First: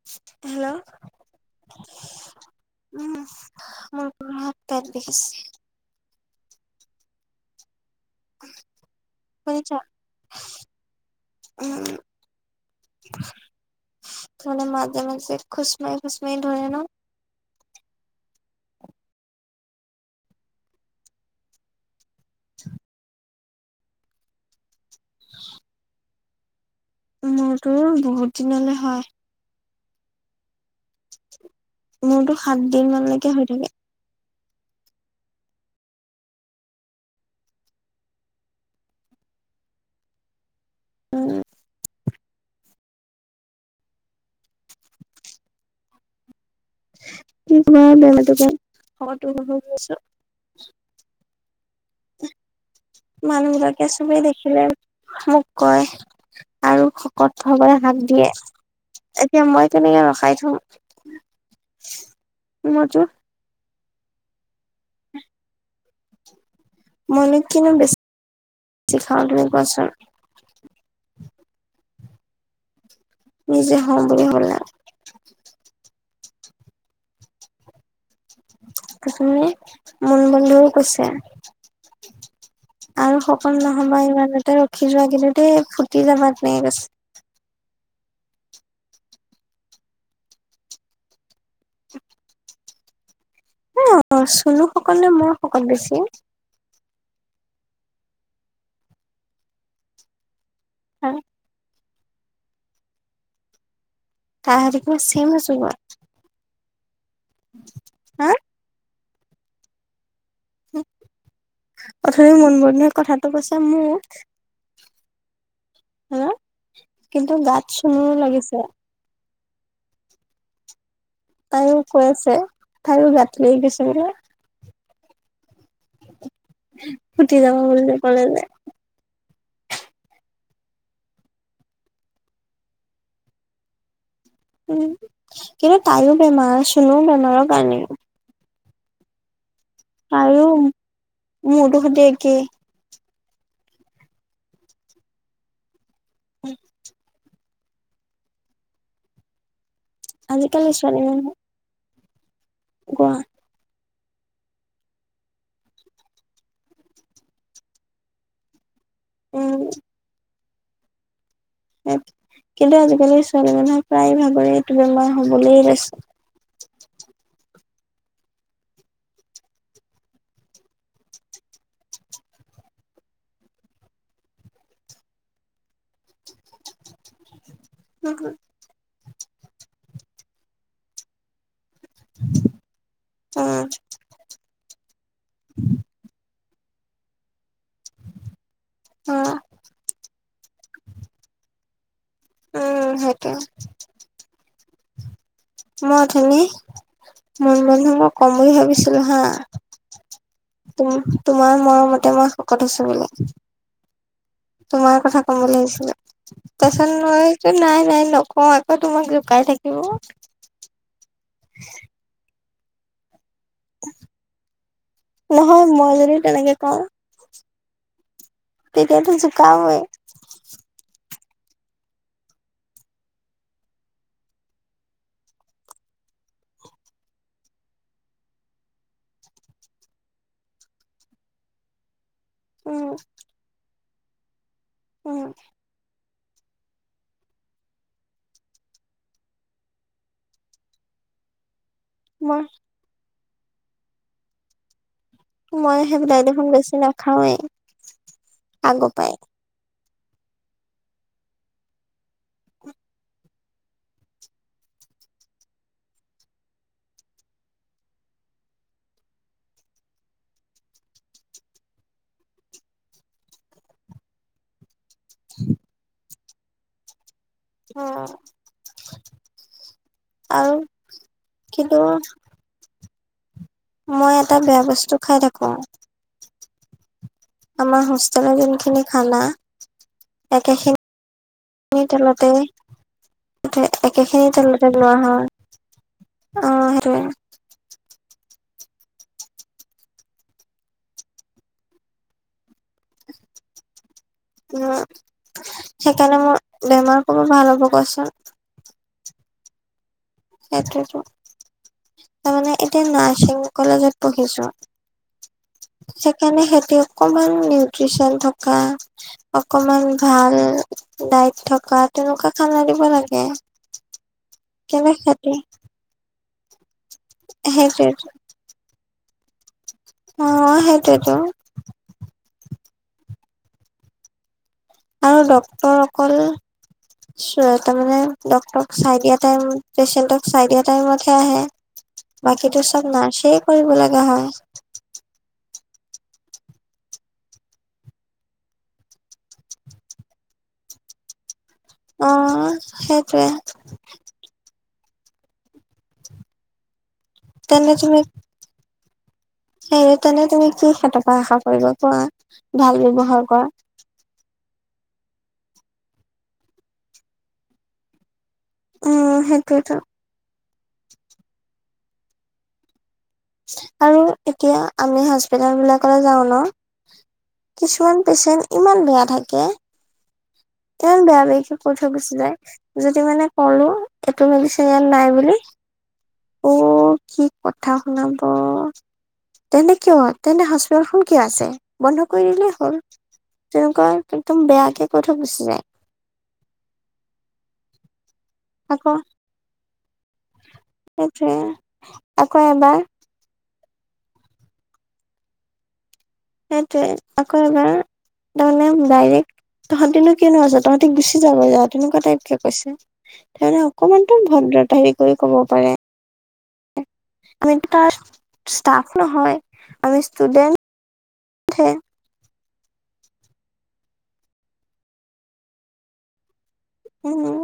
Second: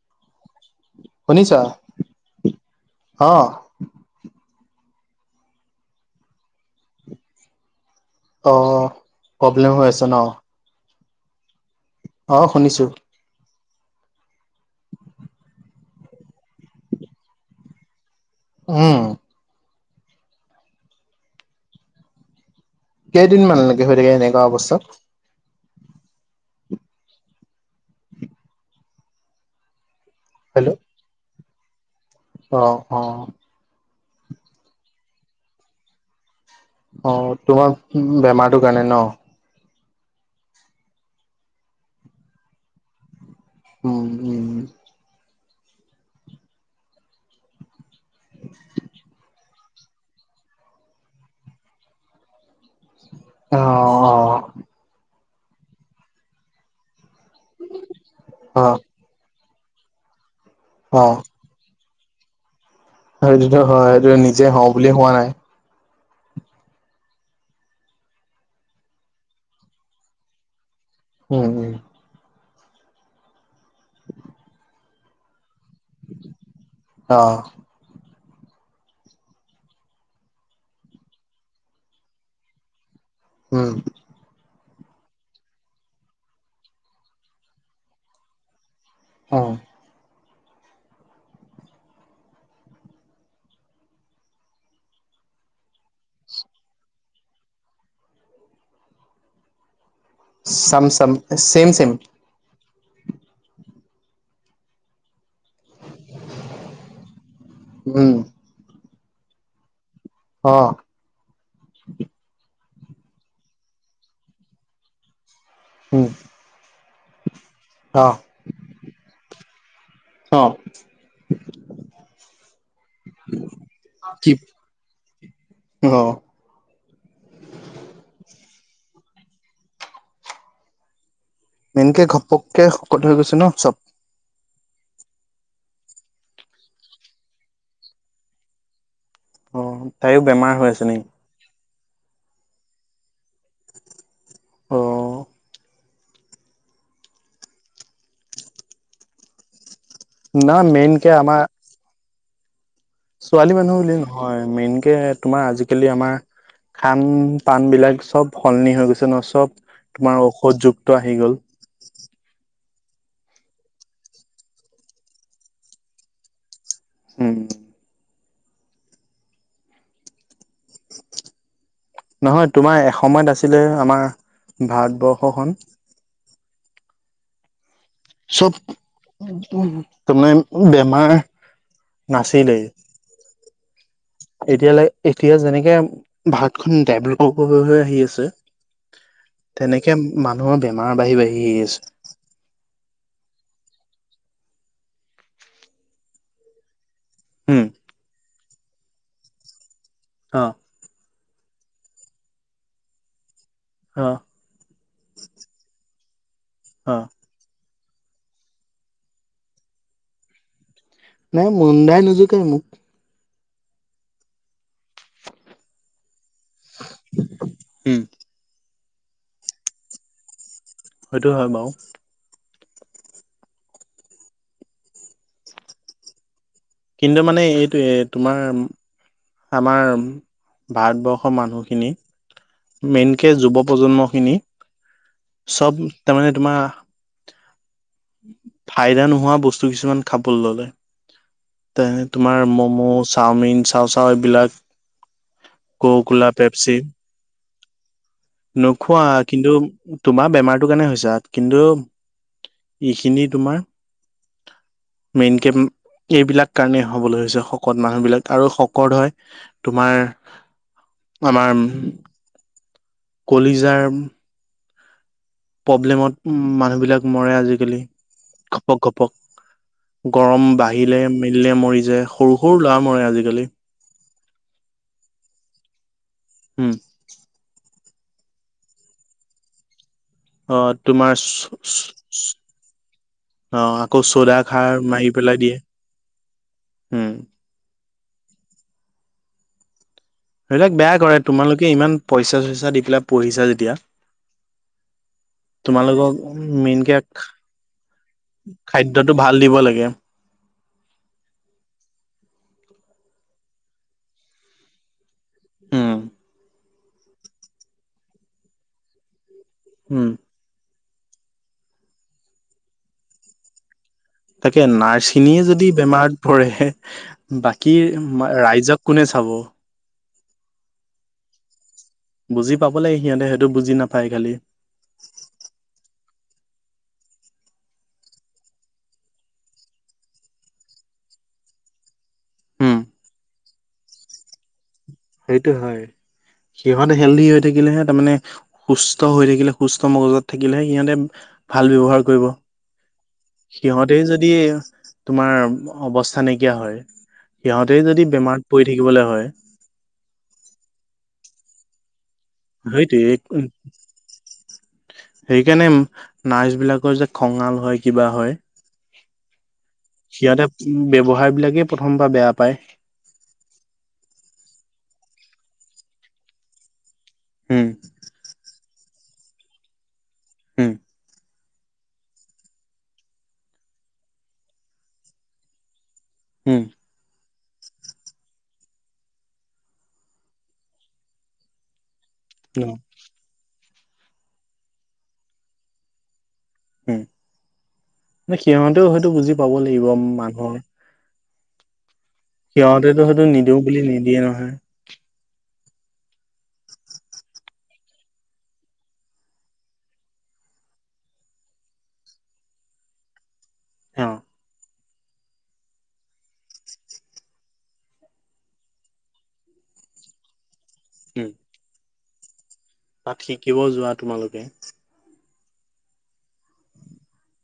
[inaudible] শুনিছা? অ'। [unintelligible] পেট বিষাইছে। অ' প্ৰব্লেম হৈ আছে ন'? [unintelligible] অ' শুনিছোঁ। মানে মাজে মাজে খুচমাৰি খুচমাৰি ধৰে ন'? উম। কেইদিনমান হৈ থাকে এনেকুৱা অৱস্থাত? [inaudible] মোৰটো বহুত দিনলৈ হয়। হেল্ল'। মোৰতো অ সাত অ দিনমানলৈকে হৈ থাকে। অ' তোমাৰ বেমাৰটোৰ কাৰণে ন'? উম। উম, উম। [unintelligible] অ মানুহবিলাকে চবেই দেখিলে। মোক কয় আৰু শকত হ'বলে হাক দিয়ে। অ এতিয়া মই কেনেকে ৰখাই থ'ম। অ'। [unintelligible] হয় এইটোতো হয়। সেইটো নিজে হওঁ বুলিয়ে হোৱা নাই। মইনো কিনো বেছি খাওঁ তুমি কোৱাচোন? উম, উম। নিজে হ'ম বুলি হ'লা। অ'। [unintelligible] মন বন্ধও কৈছে। আৰু শকত উম নহ'বা, ইমানতে ৰখি যোৱা কিন্তু দেই, ফুটি যাবা তেনেকে কৈছে। অ'। [inaudible] এ, চনু শকত নে, মই শকত বেছি? চাম, চাম ছেম, ছেম। তাই সৈতে দেখুন শ্লিম আছোঁ মই। উম। হা অ'। অথনি, মুন বনুৱে কথাটো কৈছে মোক। উম। হা কিন্তু গাত, অ চুনোৰ লাগিছে। অ'। তাই মোক কৈ আছে, তাইৰো গাত লাগি গৈছে বোলে। কি অ'। উঠি যাব বোলি ক'লে তাই। মেইনকে, ঘপকে শকত হৈ গৈছে ন চব। উম, কিন্তু তাইও বেমাৰ, চোনোৰ বেমাৰৰ কাৰণে। অ'। তাইও আৰু, বেমাৰ হৈ আছে নেকি মোৰতো সৈতে একেই। অ'। [inaudible] না, আজিকালি ছোৱালী মেইনকে মানুহ আমাৰ গোৱা ছোৱালী মানুহ বুলি নহয়, মেইনকে তোমাৰ আজিকালি আমাৰ খান-পান বিলাক চব সলনি হৈ গৈছে ন, চব উম তোমাৰ ঔষধযুক্ত আহি গ'ল। কিন্তু আজিকালি ছোৱালী মানুহৰ, প্ৰায় ভাগৰে এইটো বেমাৰ হ'বলে লৈছে। উম। নহয়, তোমাৰ এসময়ত আছিলে, আমাৰ ভাৰতবৰ্ষখন। [inaudible] তুমি, বেমাৰ নাছিলেই। উম। এতিয়ালৈ, এতিয়া, যেনেকে ভাৰতখন ডেভলপ হ'ব হৈ হৈ আহি আছে। অ'। তেনেকে মানুহৰ, বেমাৰ বাঢ়ি, বাঢ়ি আহি আছে। উম, সেইটোৱে। মই অথনি, মই উম মানে মই কম বুলি ভাবিছিলো হা। অ'। তোম, তোমাৰ মৰমতে মই, শকত হৈছোঁ বুলি। অ'। তোমাৰ কথা ক'ম বুলি ভাবিছিলো, তাৰপিছত অ মই নাই, নাই নকওঁ, আকৌ তোমাক জোকাই থাকিব। নাই মুন দাই নোজোকাই মোক। নহয়, মই যদি তেনেকে কওঁ উম। তেতিয়াতো জুকাবৈ। সেইটো হয় বাৰু। কিন্তু মানে, এইটোৱে তোমাৰ আমাৰ, ভাৰতবৰ্ষৰ মানুহখিনি উম, মেইনকে যুৱ প্ৰজন্মখিনি উম। চব তাৰমানে তোমাৰ ফাইদা নোহোৱা বস্তু কিছুমান খাবলৈ ল'লে। তে মই তোমাৰ ম'ম', চাওমিন, চাওচাও এইবিলাক মই সেইবিলাক ককোকলা, দেখোন বেছি পেপচি নাখাওৱেই আগৰ নোখোৱা পৰাই কিন্তু তোমাৰ বেমাৰটোৰ কাৰণে হৈছে কিন্তু এইখিনি তোমাৰ মেইনকে এইবিলাক কাৰণেই হ'বলৈ হৈছে শকত মানুহবিলাক, আৰু শকত হয় তোমাৰ আমাৰ উম কলিজাৰ্ম [inaudible] প্ৰব্লেমত উম মানুহ বিলাক মৰে আজি কালি উম, ঘপক ঘপক। গৰম আৰু বাঢ়িলে মেলিলে কিন্তু মৰি যায় সৰু সৰু ল'ৰা মৰে আজিকালি। মই এটা বেয়া বস্তু খাই থাকোঁ। উম। আমাৰ হোষ্টেলৰ যোনখিনি খানা অ তোমাৰ একেখিনি তেলতেই অ আকৌ একেখিনি চ'দা খাৰ তেলতে লোৱা মাৰি হয়। পেলাই দিয়ে অ সেইটোৱে উম সেইবিলাক বেয়া কৰে তোমালোকে ইমান পইচা-চইচা দি পেলাই পঢ়িছা যেতিয়া উম তোমালোকক সেইকাৰণে মোৰ মেইনকে বেমাৰ [unintelligible] ভাল হ'ব কচোন? খাদ্যটো ভাল দিব লাগে। সেইটোতো। তাৰমানে এতিয়া নাৰ্ছিং কলেজত পঢ়িছোঁ উম সেইকাৰণে সেইটো অকমান নিউট্ৰিচন থকা অকমান উম ভাল দাইত থকা তেনেকুৱা খানা দিব লাগে তাকে কিন্তু সেইটো নাৰ্ছখিনিয়ে যদি বেমাৰত পৰে, বাকী সেইটোৱেটো মা ৰাইজক কোনে চাব। অ সেইটোৱেতো। বুজি পাব লাগে সিহঁতে সেইটো বুজি নাপায় খালী। আৰু ডক্তৰ অকল চোৱা, তাৰমানে ডক্টৰক চাই দিয়া টাইম পেচেণ্টক চাই দিয়া টাইমতহে আহে। বাকীতো উম, চব নাৰ্ছেই কৰিব লগা হয়। সেইটো হয়। সিহঁত হেলদি হৈ থাকিলেহে তাৰমানে সুস্থ হৈ থাকিলে, সুস্থ মগজত থাকিলেহে, সিহঁতে ভাল ব্যৱহাৰ অ কৰিব। সেইটোৱে সিহঁতেই যদি তোমাৰ অৱস্থা নাইকিয়া হয়, তেনে সিহঁতেই যদি বেমাৰত পৰি থাকিবলৈ হয়, সেইয়ে তেনে তুমি কি সেহতৰ পৰা আশা কৰিব কোৱা? ভাল সেইটোৱে ব্যৱহাৰ কৰা। উম সেইকাৰণে নাৰ্ছ বিলাকৰ যে খঙাল হয়, কিবা হয় উম সেইটোৱেতো। সিহঁতে ব্যৱহাৰ বিলাকেই প্ৰথমপা বেয়া পায়। আৰু এতিয়া আমি হস্পিতাল বিলাকলৈ যাওঁ ন, উম কিছুমান পেচেণ্ট ইমান বেয়া থাকে উম। ইমান বেয়া বেয়িকে কৈ থৈ গুচি যায়! যদি মানে কলোঁ, এইটো মেডিচিন ইয়াত নাই বুলি, অ' উম। কি কথা শুনাব, তেন্তে কিয় তেন্তে হস্পিতালখন কিয় আছে, বন্ধ কৰি দিলেই উম হ'ল, তেনেকুৱা একদম বেয়াকে কৈ থৈ গুচি যায়। উম, সিহঁতেও আকৌ হয়তো বুজি পাব লাগিব মানুহৰ সেইটোৱে। আকৌ এবাৰ সিহঁতেটো সেইটো নিদিওঁ বুলি নিদিয়ে নহয়। সেইটোৱে আকৌ এবাৰ তাৰমানে ডাইৰেক্ট, তহঁতিনো কিয়নো আছ, তহঁতি গুচি যাগৈ যা, তেনেকুৱা টাইপকে কৈছে। তাহাঁতে অ অকমানতো ভদ্ৰতা হেৰি কৰি ক'ব পাৰে। আমিতো তাত ষ্টাফ নহয়, আমি ষ্টুডেণ্ট উম। তাত শিকিব যোৱা তোমালোকে। উম।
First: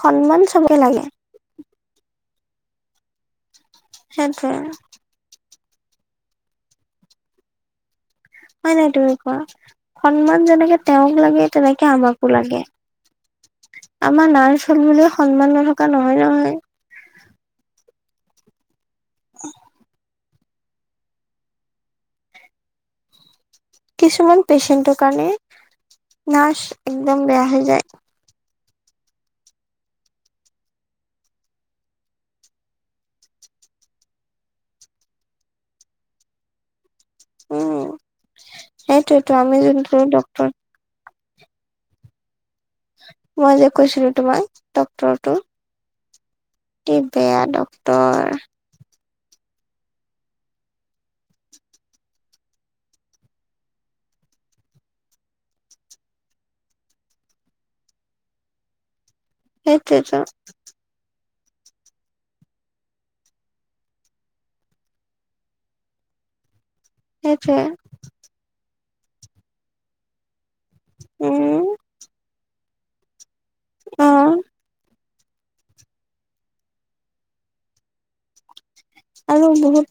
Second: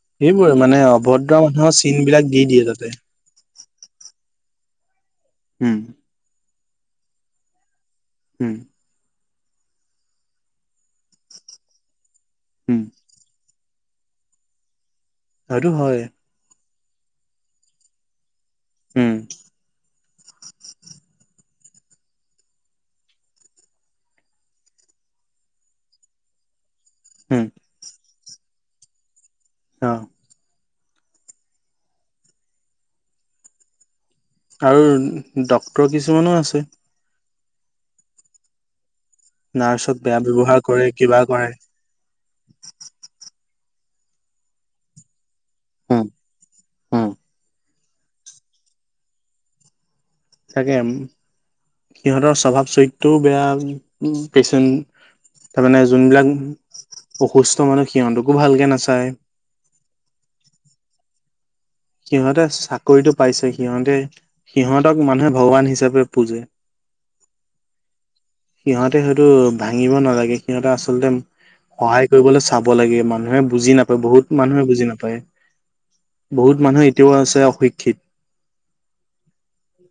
সন্মান এইবোৰৰে চবকে মানে লাগে অভদ্ৰ মানুহৰ চিন বিলাক দি দিয়ে তাতে। সেইটোৱে। ওম উম। হয় নাই তুমি কোৱা, সন্মান যেনেকে তেওঁক লাগে তেনেকে আমাকো লাগে উম, আমাৰ নাৰ্ছ হল বুলিও সন্মান হয়টো নথকা হয়। নহয় নহয়! উম। [unintelligible] কিছুমান পেচেন্টৰ কাৰণে নাৰ্ছ একদম উম, বেয়া হৈ যায়। অ। আৰু ডক্তৰ কিছুমানো আছে। উম, সেইটোৱেটো আমি নাৰ্ছত যোনটো বেয়া ডক্টৰ, ব্যৱহাৰ কৰে, কিবা কৰে মই যে কৈছিলো তোমাক ডক্টৰটো, উম, কি উম। বেয়া ডক- টৰ থাকে উম, সিহঁতৰ স্বভাৱ চৰিত্ৰও বেয়া উ পেচেণ্- তাৰমানে যোনবিলাক অসুস্থ মানুহ সিহঁতকো ভালকৈ নাচায়। সেইটোৱেতো সিহঁতে চাকৰিটো পাইছে সিহঁতে সিহঁতক মানুহে ভগৱান হিচাপে পুজে, সেইটোৱে। সিহঁতে হয়টো ভাঙিব নালাগে, সিহঁতে আচলতে উম সহায় কৰিবলে চাব লাগে মানুহে বুজি নাপায় অ বহুত মানুহে বুজি নাপায়, বহুত মানুহে এতিয়াও আছে অশিক্ষিত। আৰু বহুত,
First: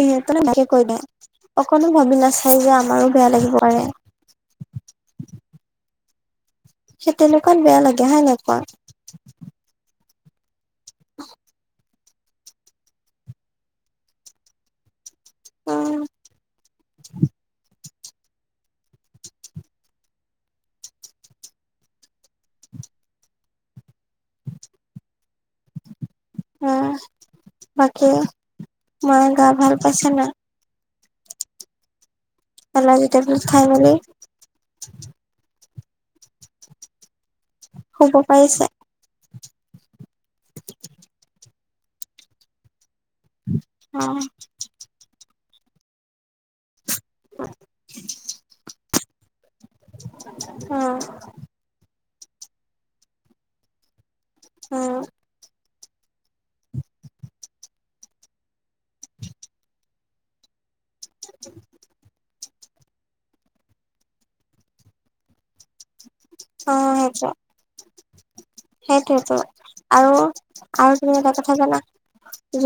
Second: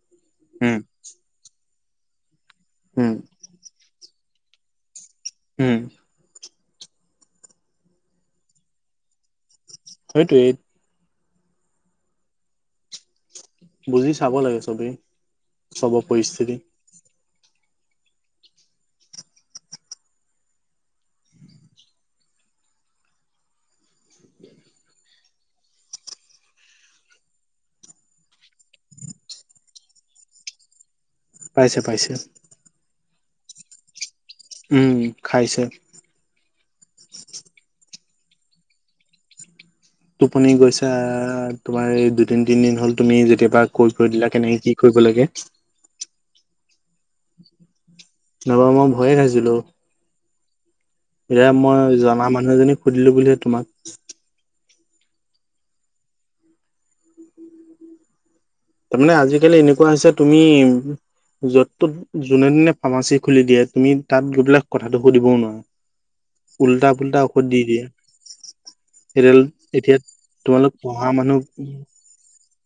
ইহঁতেই বিশেষ উম কৈ বেয়া, অকনো ভাবি নাচাই যে আমাৰো বেয়া উম লাগিব পাৰে। ওম সেই তেনেকুৱাত বেয়া লাগে হয় নাই কোৱা? সেইটোৱে। [unintelligible] বুজি চাব লাগে চবেই, উম চবৰ পৰিস্থিতি। [unintelligible] [inaudible] [inaudible] অ, বাকী মায়ে গা ভাল পাইছে না? পাইছে পাইছে। [unintelligible] ভিতৰটোত খাই বুলি। উম খাইছে। শুব পাৰিছে? টোপনি গৈছা, তোমাৰ এই দুই তিন তিনদিন হ'ল তুমি যেতিয়া পা কৈ অ থৈ দিলা কেনেকে কি কৰিব লাগে [inaudible] নবা মই ভয়ে খাইছিলো। অ। এয়া মই জনা মানুহ এজনী সুধিলো বুলিহে তোমাক উম। [inaudible] তাৰমানে আজিকালি এনেকুৱা হৈছে তুমি য'ত তত যো যোনে দিনে ফাৰ্মাচী খুলি দিয়ে, তুমি তাত গৈ বিলাক কথাটো সুধিবও নোৱাৰা। অ উল্টা পুল্টা সেইটোৱে ঔষধ দি দিয়ে। সেইটোৱেতো সেইডাল এতিয়া আৰু তোমালোক আৰু পঢ়া তুমি এটা মানুহ কথা জানা?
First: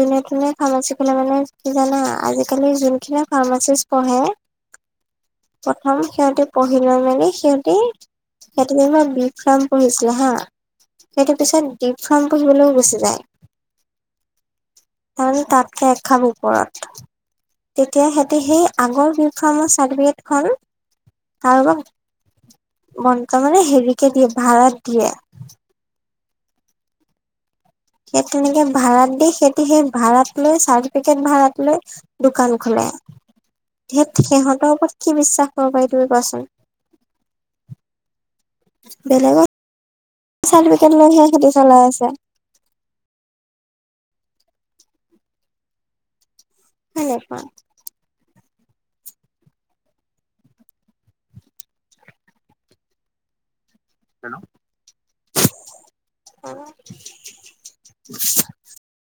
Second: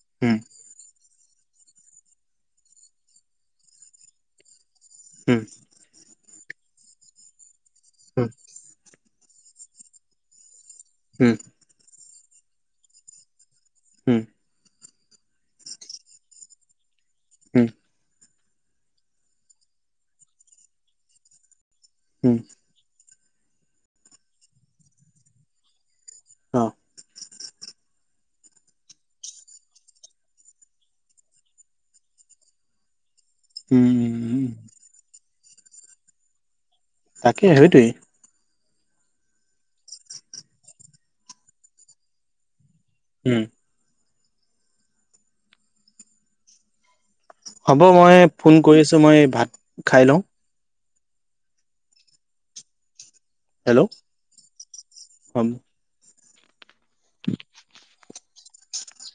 যোনে উম তোনে ফাৰ্মাচী খোলে মানে কি জানা? আজিকালি যোনখিনি ফাৰ্মাচীচ পঢ়ে হুম। প্ৰথম সিহঁতে পঢ়ি লৈ মানে সিহঁতে উম সিহঁতে যেনিবা বি ফাৰ্ম পঢ়িছিলে হা উম সেইটো পিছত ডি ফাৰ্ম পঢ়িবলৈও গুচি যায়। হুম। আমি তাতকে এখাপ ওপৰত উম তেতিয়া সে তে সেই আগৰ বি ফাৰ্মৰ চাৰ্টিফিকেটখন কাৰোবাৰ উম'। মন্ত মানে হেৰিকে দিয়ে ভাড়াত দিয়ে। অ'। সেই তেনেকে ভাড়াত দি, সিহতি সেই ভাড়াত লৈ চাৰ্টিফিকেট ভাড়াত লৈ দোকান খোলে। উম। উম এত উম সিহঁতৰ ওপৰত কি বিশ্বাস কৰিব পাৰি তুমি কোৱাচোন? তাকে সেইটোৱেই। বেলেগত চাৰ্টিফিকেট লৈহে সেহতি চলাই আছে। উম। সেনেকুৱা। হ'ব মই ফোন কৰি আছোঁ, মই ভাত খাই লওঁ। হেল্ল'? হেল্ল'? হ'ব। অ। [inaudible]